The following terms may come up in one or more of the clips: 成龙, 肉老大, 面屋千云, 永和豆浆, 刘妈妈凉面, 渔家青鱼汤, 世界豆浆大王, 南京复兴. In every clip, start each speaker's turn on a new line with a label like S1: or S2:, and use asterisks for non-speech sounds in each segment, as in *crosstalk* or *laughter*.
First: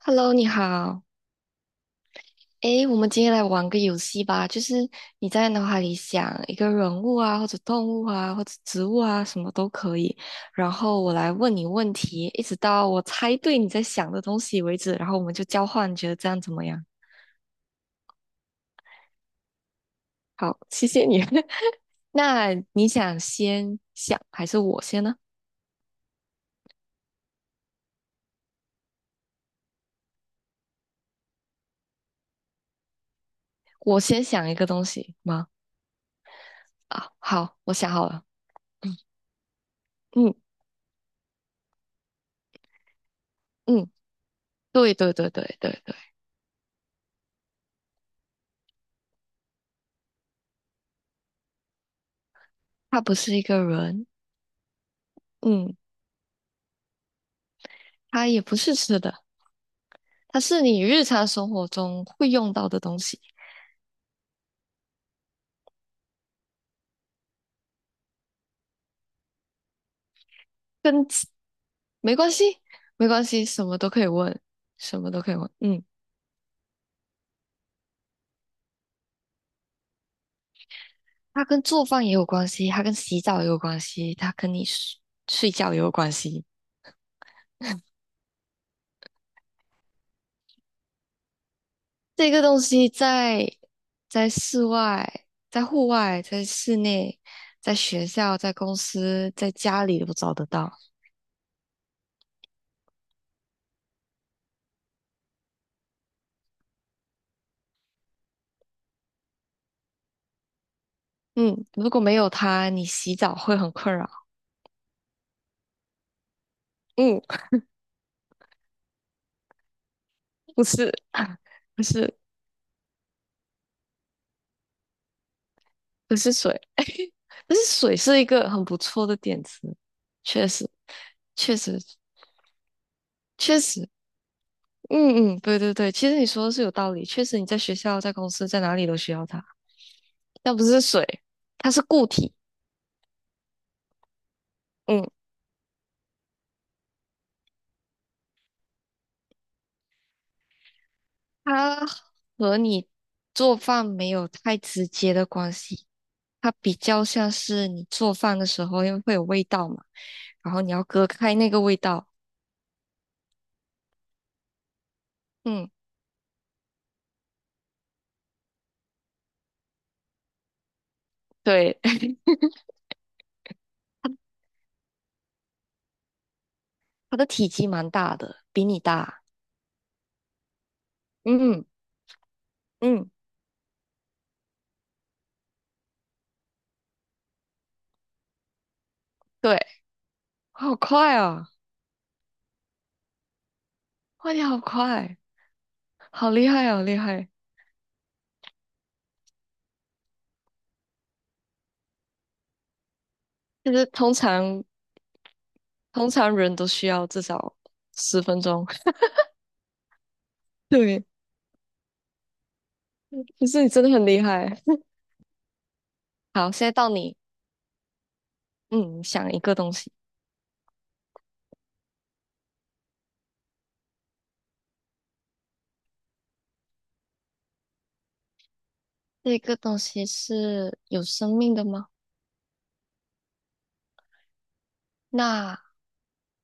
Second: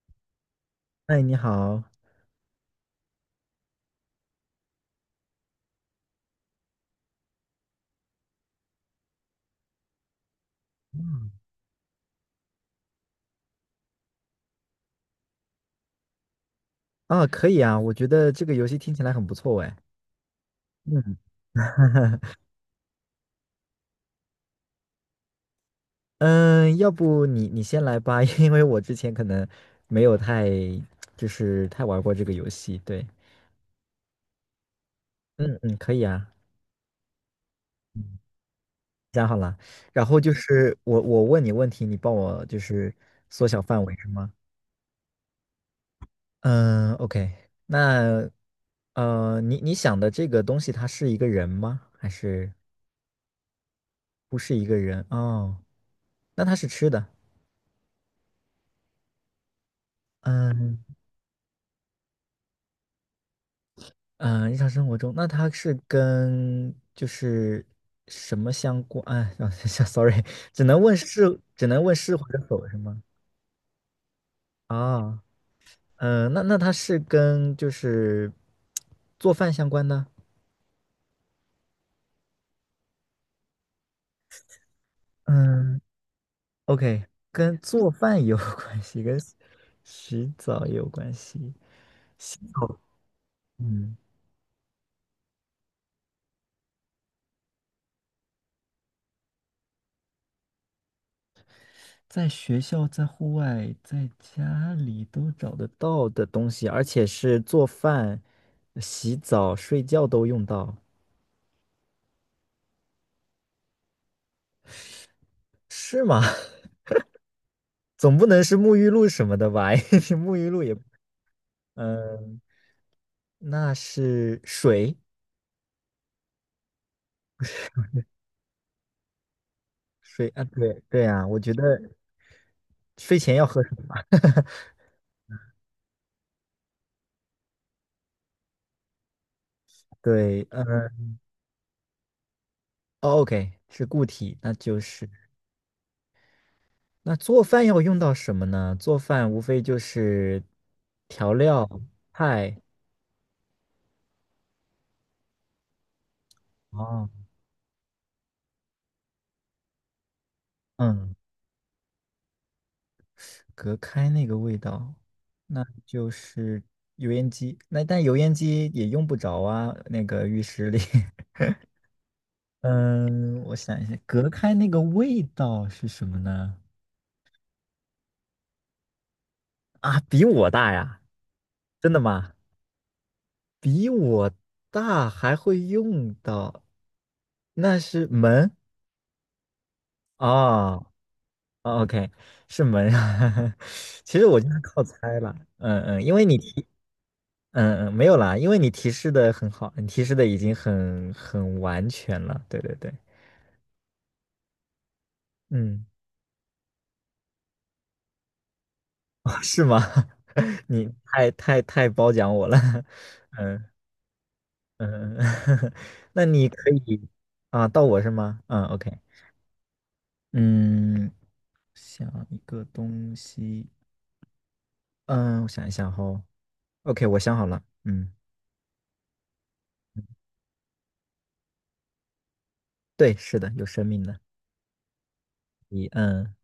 S1: Hello,你好。
S2: 哎，你好。
S1: 诶，我们今天来玩个游戏吧，就是你在脑海里想一个人物啊，或者动物啊，或者植物啊，什么都可以。然后我
S2: 嗯，
S1: 来问你问题，一直到我猜对你在想的东西为止。然后我们就交换，你觉得这样怎么样？
S2: 啊，可以啊，我觉得这个游戏听起来很不错哎。
S1: 好，谢谢
S2: 嗯
S1: 你。*laughs* 那你想先想还是我先呢？
S2: 嗯，要不你先来吧，*laughs* 因为我之前可能没有太就是太玩过这个游戏。对，
S1: 我先想一个东西吗？
S2: 嗯嗯，可以啊，
S1: 啊，好，我想好了。嗯
S2: 想好了。然后就
S1: 嗯
S2: 是我问你问题，你帮我就是缩小范
S1: 嗯，
S2: 围是吗？
S1: 对对对对对对，
S2: 嗯，OK。那你想的这个东西，它是一个人吗？
S1: 他不是一个人。
S2: 不是一个人？哦，
S1: 嗯。
S2: 那它是吃的。
S1: 它也不是吃的，它是
S2: 嗯。
S1: 你日常生活中会用到的东西，
S2: 嗯，日常生活中，那它是跟就是什么相关？哎，让 *laughs* sorry，
S1: 跟吃
S2: 只能问是
S1: 没
S2: 或
S1: 关
S2: 者
S1: 系，
S2: 否是吗？
S1: 没关系，什么都可以问，什么
S2: 啊，
S1: 都可以问。嗯，
S2: 那它是跟就是做饭相关的？
S1: 它跟做饭也有关系，它跟洗澡也有关系，它跟你睡觉也
S2: 嗯
S1: 有关系。
S2: ，OK，跟做饭有 *laughs* 关系，跟洗澡也有关系。
S1: 这个东
S2: 哦，
S1: 西在
S2: 嗯。
S1: 在室外、在户外、在室内、在学校、在公司、在家里都找得到。
S2: 在学校、在户外、在家里都找得到的东西，而且是做饭、洗澡、睡觉都用到，
S1: 嗯，如果没有它，你洗澡会很困扰。
S2: 是吗？*laughs*
S1: 嗯，
S2: 总不能是沐浴露什么的吧？*laughs* 因为沐浴
S1: 不
S2: 露也，
S1: 是，*laughs* 不是。
S2: 嗯，那是水，
S1: 不是水，*laughs* 但是水是一个很不错的点子，
S2: 水啊，
S1: 确实，
S2: 对对啊，我觉
S1: 确实，
S2: 得睡前要
S1: 确
S2: 喝水
S1: 实，
S2: 嘛。
S1: 嗯嗯，对对对，其实你说的是有道理，确实你在学校、在公司、在哪里都需要它，
S2: *laughs* 对，
S1: 但不是
S2: 嗯，
S1: 水，它是固体，
S2: 哦，OK，是固体，那就
S1: 嗯，
S2: 是。那做饭要用到什么呢？做饭无非就是调料、
S1: 它和
S2: 菜
S1: 你做饭没有太直接的关系，它比较
S2: 啊，
S1: 像是你做饭的时候，因为会有味道嘛，然后你要隔
S2: 嗯，
S1: 开那个味道，
S2: 隔开那个味道，那
S1: 嗯，
S2: 就是油烟机。那但油烟机也用不着啊，那个浴室里。*laughs*
S1: 对，*laughs*
S2: 嗯，我想一下，
S1: 它
S2: 隔开那个味道是什么呢？
S1: 它的体积蛮大的，比你大，
S2: 啊，比我大呀？
S1: 嗯
S2: 真的吗？
S1: 嗯。
S2: 比我大还会用到，那是门
S1: 对，
S2: 啊。
S1: 好
S2: 哦
S1: 快啊！
S2: 哦，OK，是门。啊。*laughs* 其实
S1: 哇，
S2: 我
S1: 你
S2: 就
S1: 好
S2: 是靠
S1: 快，
S2: 猜了，嗯嗯，因为
S1: 好
S2: 你
S1: 厉
S2: 提，
S1: 害啊，好厉害！
S2: 嗯嗯，没有啦，因为你提示的很好，你提示的已经很完全了，对对对，
S1: 就是通常
S2: 嗯，
S1: 通常人都需要至少10分钟。*laughs*
S2: *laughs* 哦是吗？*laughs* 你
S1: 对，
S2: 太太太褒奖我了，*laughs*
S1: 就是
S2: 嗯
S1: 你真的很厉害。
S2: 嗯，嗯 *laughs* 那你
S1: 好，现
S2: 可
S1: 在到
S2: 以
S1: 你，
S2: 啊，到我是吗？嗯，OK，
S1: 嗯，想一个东西，
S2: 嗯，想一个东西，嗯，我想一想哦，OK，我想好了，嗯，
S1: 这个东西是有生命的吗？
S2: 对，是的，有生命的，
S1: 那
S2: 一，嗯。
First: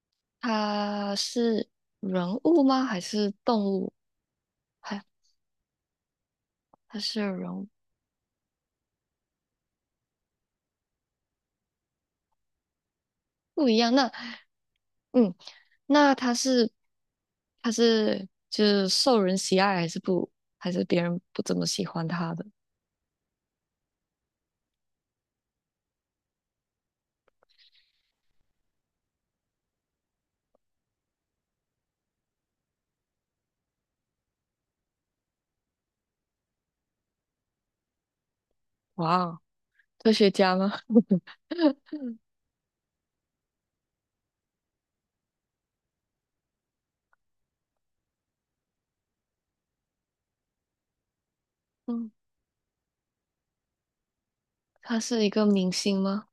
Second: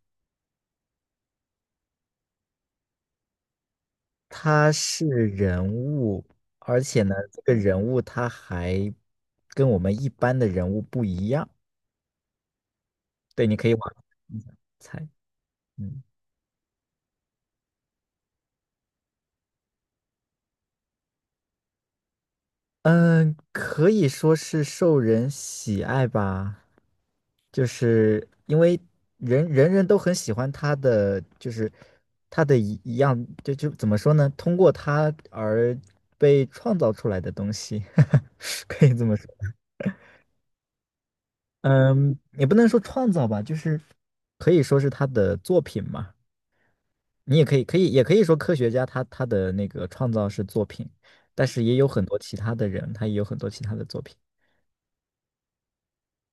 S1: 它是人物吗？还是动物？
S2: 他
S1: 还
S2: 是人物，而
S1: 它
S2: 且呢，
S1: 是
S2: 这个
S1: 人物
S2: 人物他还跟我们一般的人物不一样。对，你可
S1: 不
S2: 以
S1: 一样？
S2: 往
S1: 那
S2: 猜，
S1: 嗯，
S2: 嗯
S1: 那他是就是受人喜爱，还是别人不怎么喜欢他的？
S2: 嗯，可以说是受人喜爱吧，就是因为人人都很喜欢他的，就是他的一样，就怎么说呢？通过他而被创造出来的东西，*laughs* 可以这么
S1: 哇
S2: 说。
S1: 哦，科学家吗？*laughs*
S2: 嗯，也不能说创造吧，就是可以说是他的作品嘛。你也可以，也可以说科学家他的那个创造是作品，但是也有很
S1: 嗯，
S2: 多其他的人，他也有很多其他的作品。
S1: 他是一个明星吗？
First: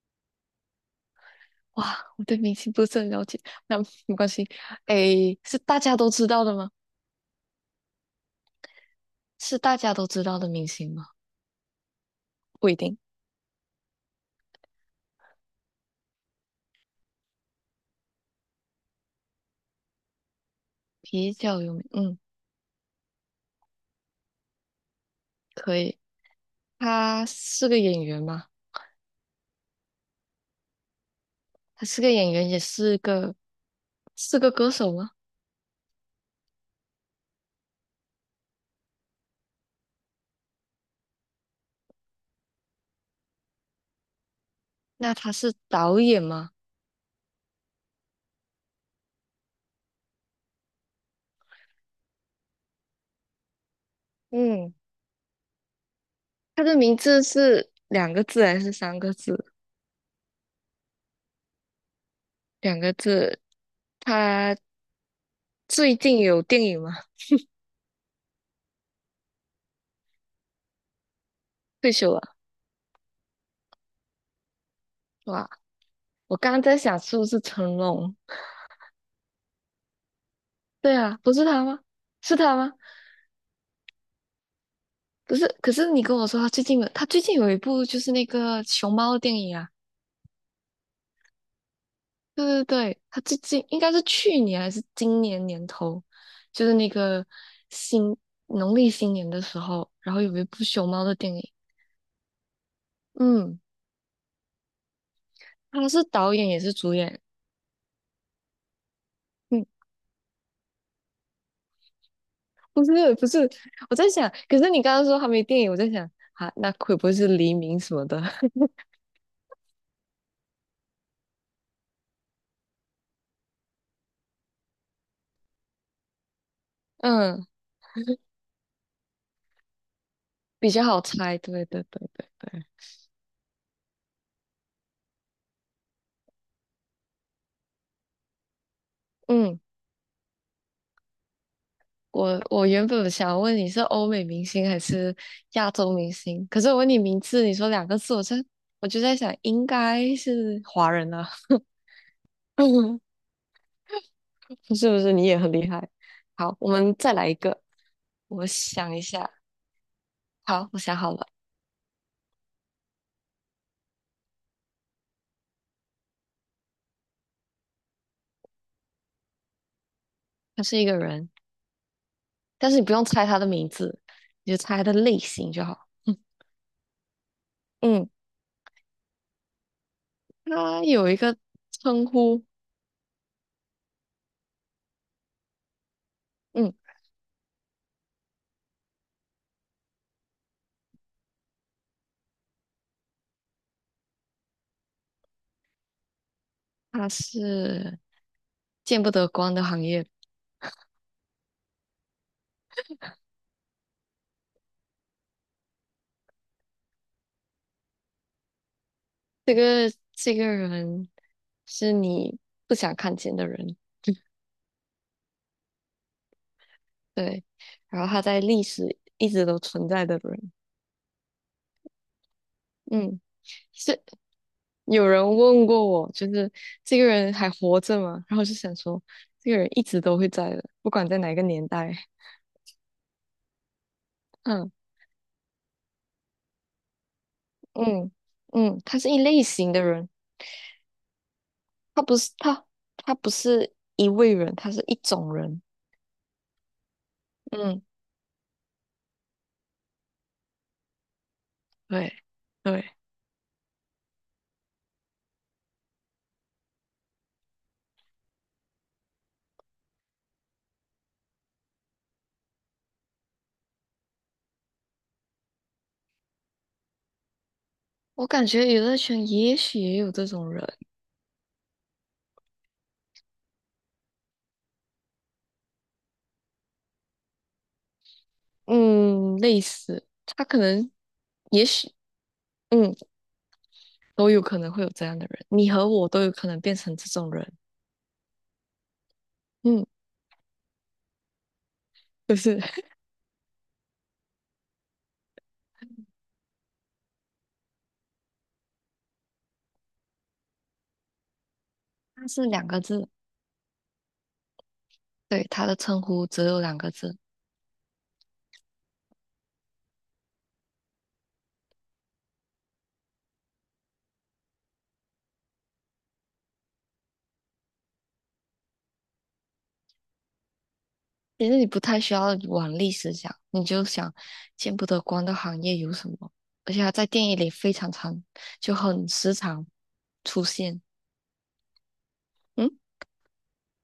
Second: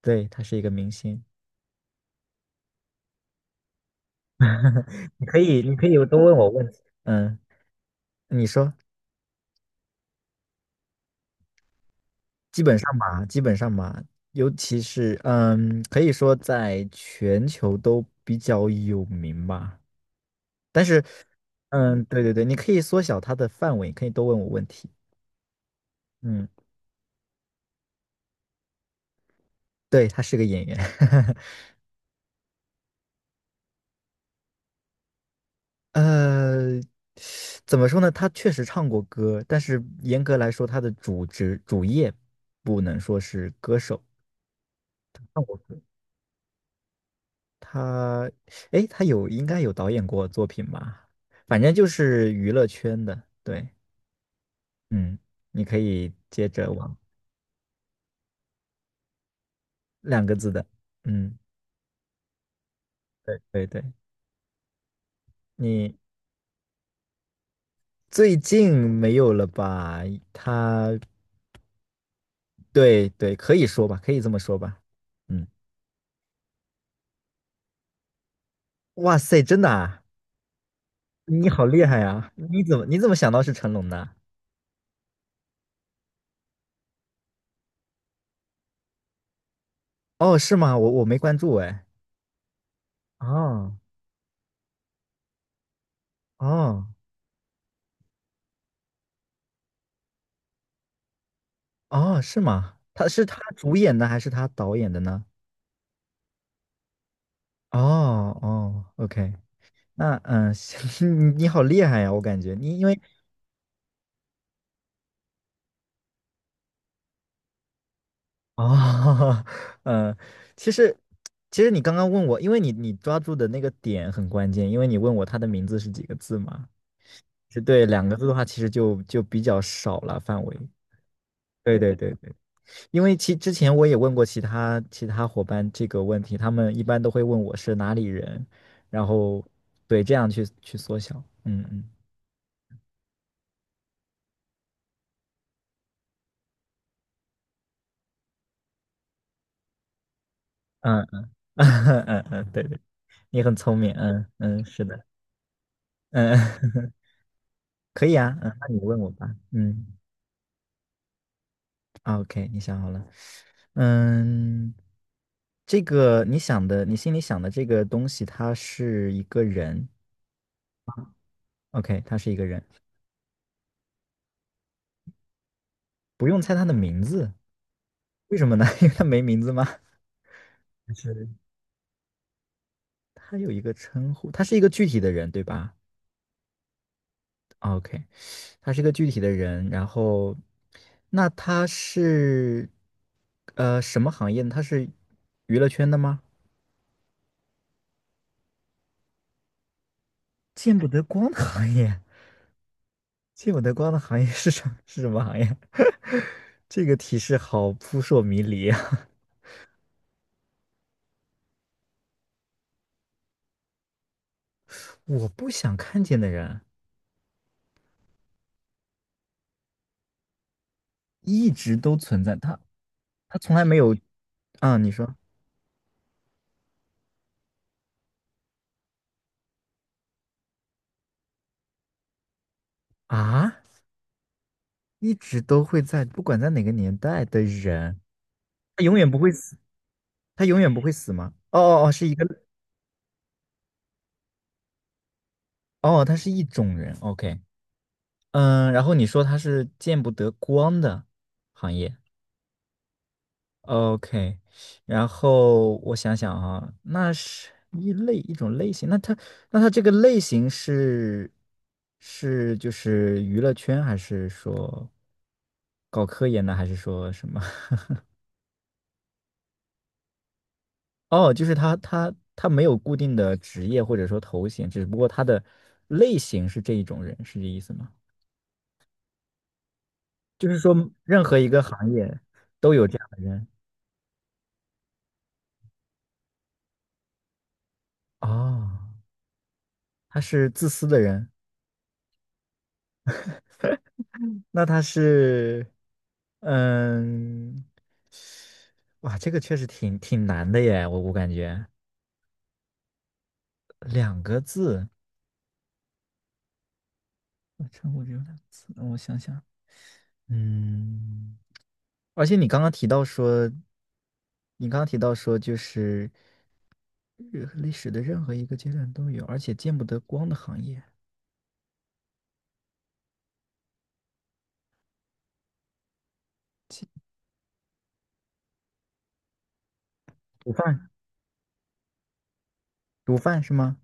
S2: 对，他是一个明星。
S1: 哇，我对明星不是很了解，那没关系。诶，是
S2: 你
S1: 大
S2: 可以
S1: 家都
S2: 多
S1: 知
S2: 问
S1: 道
S2: 我
S1: 的
S2: 问
S1: 吗？
S2: 题。嗯，你说，
S1: 是大家都知道的明星吗？
S2: 基
S1: 不一
S2: 本上
S1: 定，
S2: 吧，基本上吧，尤其是，可以说在全球都比较有名吧。但是，
S1: 比较有名。
S2: 嗯，
S1: 嗯，
S2: 对对对，你可以缩小它的范围，可以多问我问题。
S1: 可以。
S2: 嗯。
S1: 他是个演员吗？
S2: 对，他是个演员，*laughs*
S1: 他是个演员，也是个歌手吗？
S2: 呃，怎么说呢？他确实唱过歌，但是严格来说，他的主职主业不能说是歌手。
S1: 那他
S2: 唱过
S1: 是
S2: 歌，
S1: 导演吗？
S2: 他，哎，他应该有导演过作品吧？反正就是娱乐圈的。对，
S1: 嗯。
S2: 嗯，你可以接
S1: 他
S2: 着
S1: 的
S2: 往
S1: 名字是两个字还是三个字？
S2: 两个字的，嗯，
S1: 两个字。
S2: 对对对，
S1: 他最
S2: 你
S1: 近有电影吗？
S2: 最近没有了吧？他，
S1: 退休了，
S2: 对对，可以说吧，可以这么说吧，嗯。
S1: 吧？我刚刚在想是不是成龙？
S2: 哇塞，真的啊！
S1: 对啊，不是
S2: 你好
S1: 他吗？
S2: 厉害呀！
S1: 是他
S2: 你
S1: 吗？
S2: 怎么你怎么想到是成龙的啊？
S1: 不是，可是你跟我说他最近有一部就是那个熊猫的电影啊。
S2: 哦，是吗？我没关注哎。
S1: 对对对，他最近
S2: 哦
S1: 应该是去年还是今年年头，就是
S2: 哦
S1: 那个新农历新年的时候，然后有一部熊猫的电影。
S2: 哦，是吗？他是他
S1: 嗯，
S2: 主演的还是他导演的呢？
S1: 他是导演也是主演。
S2: 哦哦，OK，
S1: 嗯
S2: 那嗯，*laughs* 你好厉害呀！我感觉你
S1: 不
S2: 因为
S1: 是不是，我在想，可是你刚刚说还没电影，我在想啊，那会不会是黎明什么的？*laughs*
S2: 哦，*laughs* 嗯，其实其实你刚刚问我，因为你抓住的那个点很关键，因为你问我他的名字是几个字嘛？
S1: 嗯，
S2: 是对，两个字的话，其实就比较少了范围。
S1: 比较好猜。对
S2: 对
S1: 对
S2: 对
S1: 对
S2: 对
S1: 对
S2: 对。
S1: 对，
S2: 因为其之前我也问过其他伙伴这个问题，他们一般都会问我是哪里人，然后
S1: 嗯，
S2: 对这样去缩小。嗯嗯
S1: 我原本想问你是欧美明星还是亚洲明星，可是我问你名字，你说两个字，我就在想应该是华
S2: 嗯
S1: 人啊，
S2: 嗯 *laughs* 嗯，嗯，对
S1: *laughs*
S2: 对，你很聪明。嗯嗯，
S1: 不
S2: 是
S1: 是不
S2: 的。
S1: 是，你也很厉害。
S2: 嗯，
S1: 好，我
S2: *laughs*
S1: 们再来一个，
S2: 可以啊。
S1: 我
S2: 嗯，那你
S1: 想
S2: 问
S1: 一
S2: 我
S1: 下。
S2: 吧。嗯
S1: 好，我想好了，
S2: o k 你想好了。嗯，这个你想的，你心里想的这个东西，它是一个人。
S1: 他是一个人。
S2: OK，他是一个人，
S1: 但是你不用猜他的名字，你就猜他的类型就好。
S2: 不用猜他的名字，
S1: 嗯
S2: 为什么呢？*laughs* 因为他没名字吗？
S1: 他有一个
S2: *laughs*
S1: 称呼，
S2: 他有一个称呼，他是一个具体的人，对吧
S1: 嗯，
S2: ？OK，他是一个具体的人，然后那他是什么行业呢他是娱乐圈的吗？
S1: 他是见不得光的行业。
S2: 见不得光的行业，见不得光的行业是什么行业？*laughs* 这个提示好扑朔迷离啊！
S1: 这个人是你不想看见的人，
S2: 我不想看见的人
S1: 对。然后他在历史一直都存在的人，
S2: 一直都存在，他
S1: 嗯，
S2: 他从来没有
S1: 是
S2: 啊，你
S1: 有
S2: 说
S1: 人问过我，就是这个人还活着吗？然后我就想说，这个人一直都会在的，不管在哪个年代，
S2: 啊，
S1: *laughs* 嗯
S2: 一直都会在，不管在哪个年代的人，
S1: 嗯嗯，
S2: 他永
S1: 他
S2: 远
S1: 是
S2: 不
S1: 一
S2: 会
S1: 类
S2: 死。
S1: 型的人。
S2: 他永远不会死吗？哦哦哦，
S1: 他
S2: 是一
S1: 不
S2: 个
S1: 是他，他不是一位人，他是一种人。
S2: 哦，他是一种人。OK，
S1: 嗯，
S2: 嗯，然后你说他是见不得光的行业。
S1: 对对，
S2: OK，然后我想想啊，那是一种类型，那他这个类型是就是娱乐圈，还是说搞科研的，还是说什么？*laughs*
S1: 我感觉娱乐圈也许也有这种人，
S2: 哦，就是他没有固定的职业或者说头衔，只不过他的类型是这一种人，是这意思吗？
S1: 嗯，类似，他
S2: 就
S1: 可
S2: 是说
S1: 能，
S2: 任何一个
S1: 也
S2: 行
S1: 许，
S2: 业都有
S1: 嗯，
S2: 这样的人
S1: 都有可能会有这样的人，你和我都有可能变成这种人。
S2: 哦，
S1: 嗯，
S2: 他是自私的人，
S1: 就是
S2: 那他是，嗯，哇，这个确实挺难的耶，我感觉
S1: *laughs*，他是两个字，
S2: 两个字，
S1: 对，他的称呼只有两个字。
S2: 我称呼只有两个字，我想想，嗯，而且你刚刚提到说，就是任历史的任何一个阶段都有，而且见不得光的行业，
S1: 其实你不太需要往历史想，你就想见不得光的行业有什么，而且它在电影里非常常，就很时常出
S2: 毒
S1: 现。
S2: 贩，
S1: 嗯，
S2: 毒贩是吗？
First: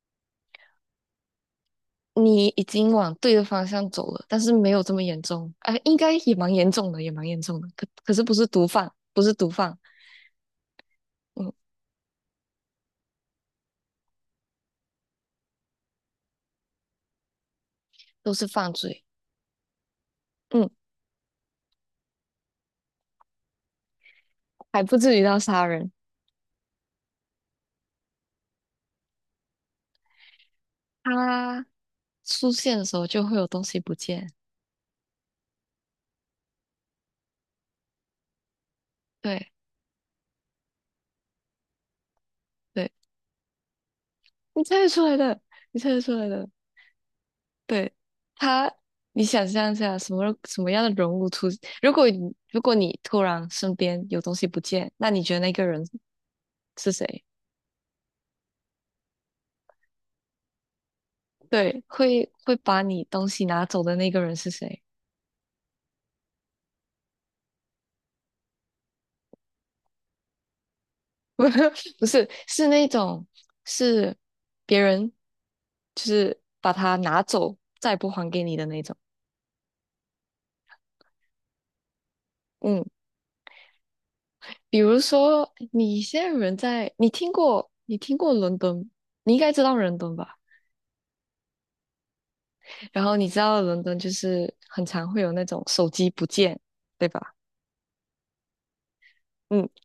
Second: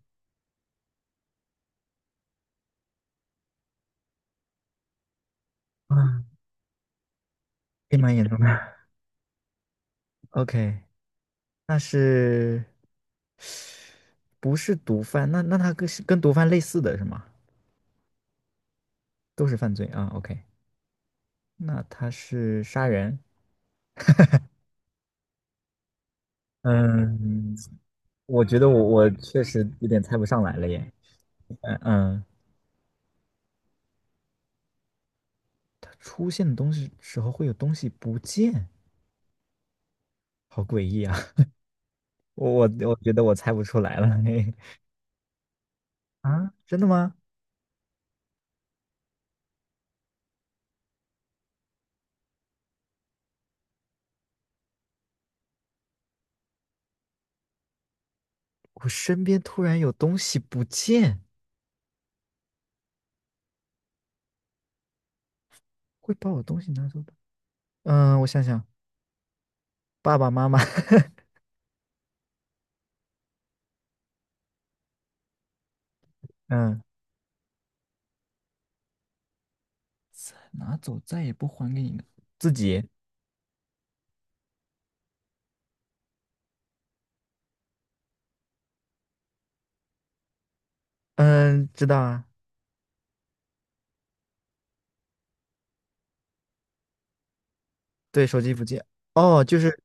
S1: 你已经往对的方向走了，但是没有这么严重，啊、应该
S2: 啊，
S1: 也蛮严重的，也蛮严重的。可
S2: 黑马
S1: 可是
S2: 演
S1: 不
S2: 唱
S1: 是毒
S2: 吧
S1: 贩，不是毒贩，
S2: OK，
S1: 嗯，
S2: 那是不是毒贩？那他是跟毒贩类似的是吗？
S1: 都是犯罪，
S2: 都是犯罪啊。OK，
S1: 嗯，
S2: 那他是杀人？
S1: 还不至于到杀人。
S2: 嗯，我觉得我确实有点猜不上来了耶。
S1: 他
S2: 嗯嗯，
S1: 出现的时候就会有东西不见，
S2: 他出现的时候会有东西不见，
S1: 对
S2: 好诡异啊！*laughs* 我我
S1: 对，
S2: 我觉得我猜不出来了。嘿
S1: 你猜得出来的，你猜得出来的。
S2: 啊，真的吗？
S1: 对他，你想象一下，什么样的人物出？如果你如果你突然身边有东西不见，那你觉得那个人是谁？
S2: 我身边突然有东西不见，
S1: 对，会把你东西拿走的那个人是谁？
S2: 会把我东西拿走的。嗯，我想想，爸爸妈妈。*laughs*
S1: *laughs* 不是，是那种是别人，就是把
S2: 嗯。
S1: 它拿走，再也不还给你的那种。
S2: 拿走再也不还给你了。自己，
S1: 嗯，比如说你现在人在，你听过伦敦，你应该知道伦敦吧？
S2: 嗯，知道啊，
S1: 然后你知道伦敦就是很常会有那种手机不见，对吧？
S2: 对，手机不见，哦，就
S1: 嗯，
S2: 是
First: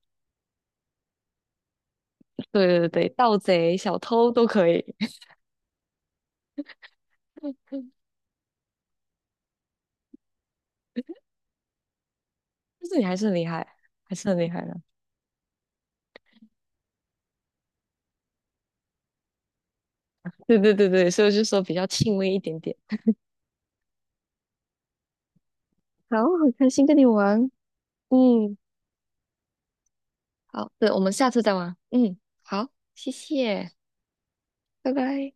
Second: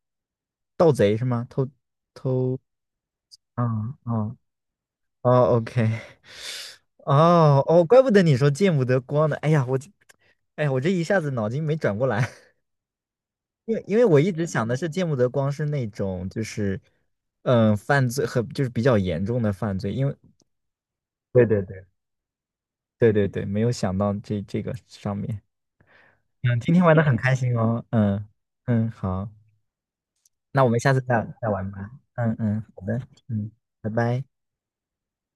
S2: 盗贼是吗？偷，
S1: 对对对，盗
S2: 啊
S1: 贼、小
S2: 啊
S1: 偷都可以，
S2: 哦，OK，*laughs*
S1: *laughs* 但
S2: 哦哦，怪不得你说见不得光呢，哎呀，我这一下子脑筋没转过来，*laughs*
S1: 是你还是很厉害，
S2: 因为
S1: 还
S2: 我
S1: 是
S2: 一
S1: 很
S2: 直
S1: 厉害
S2: 想的
S1: 的。
S2: 是见不得光是那种就是，嗯，犯罪和就是比较严重的犯罪，因为
S1: 对对对对，所以我就
S2: 对对
S1: 说比
S2: 对
S1: 较轻微一点点。
S2: 对对对，没有想到这个上面。
S1: 好，很
S2: 嗯，
S1: 开
S2: 今天
S1: 心
S2: 玩
S1: 跟
S2: 的
S1: 你
S2: 很开
S1: 玩。
S2: 心哦。嗯
S1: 嗯，
S2: 嗯，好，那我
S1: 好，
S2: 们
S1: 对，
S2: 下
S1: 我
S2: 次
S1: 们
S2: 再
S1: 下次
S2: 再
S1: 再
S2: 玩
S1: 玩。
S2: 吧。
S1: 嗯，
S2: 嗯嗯，
S1: 好，
S2: 好的，
S1: 谢
S2: 嗯，
S1: 谢，
S2: 拜拜。
S1: 拜拜。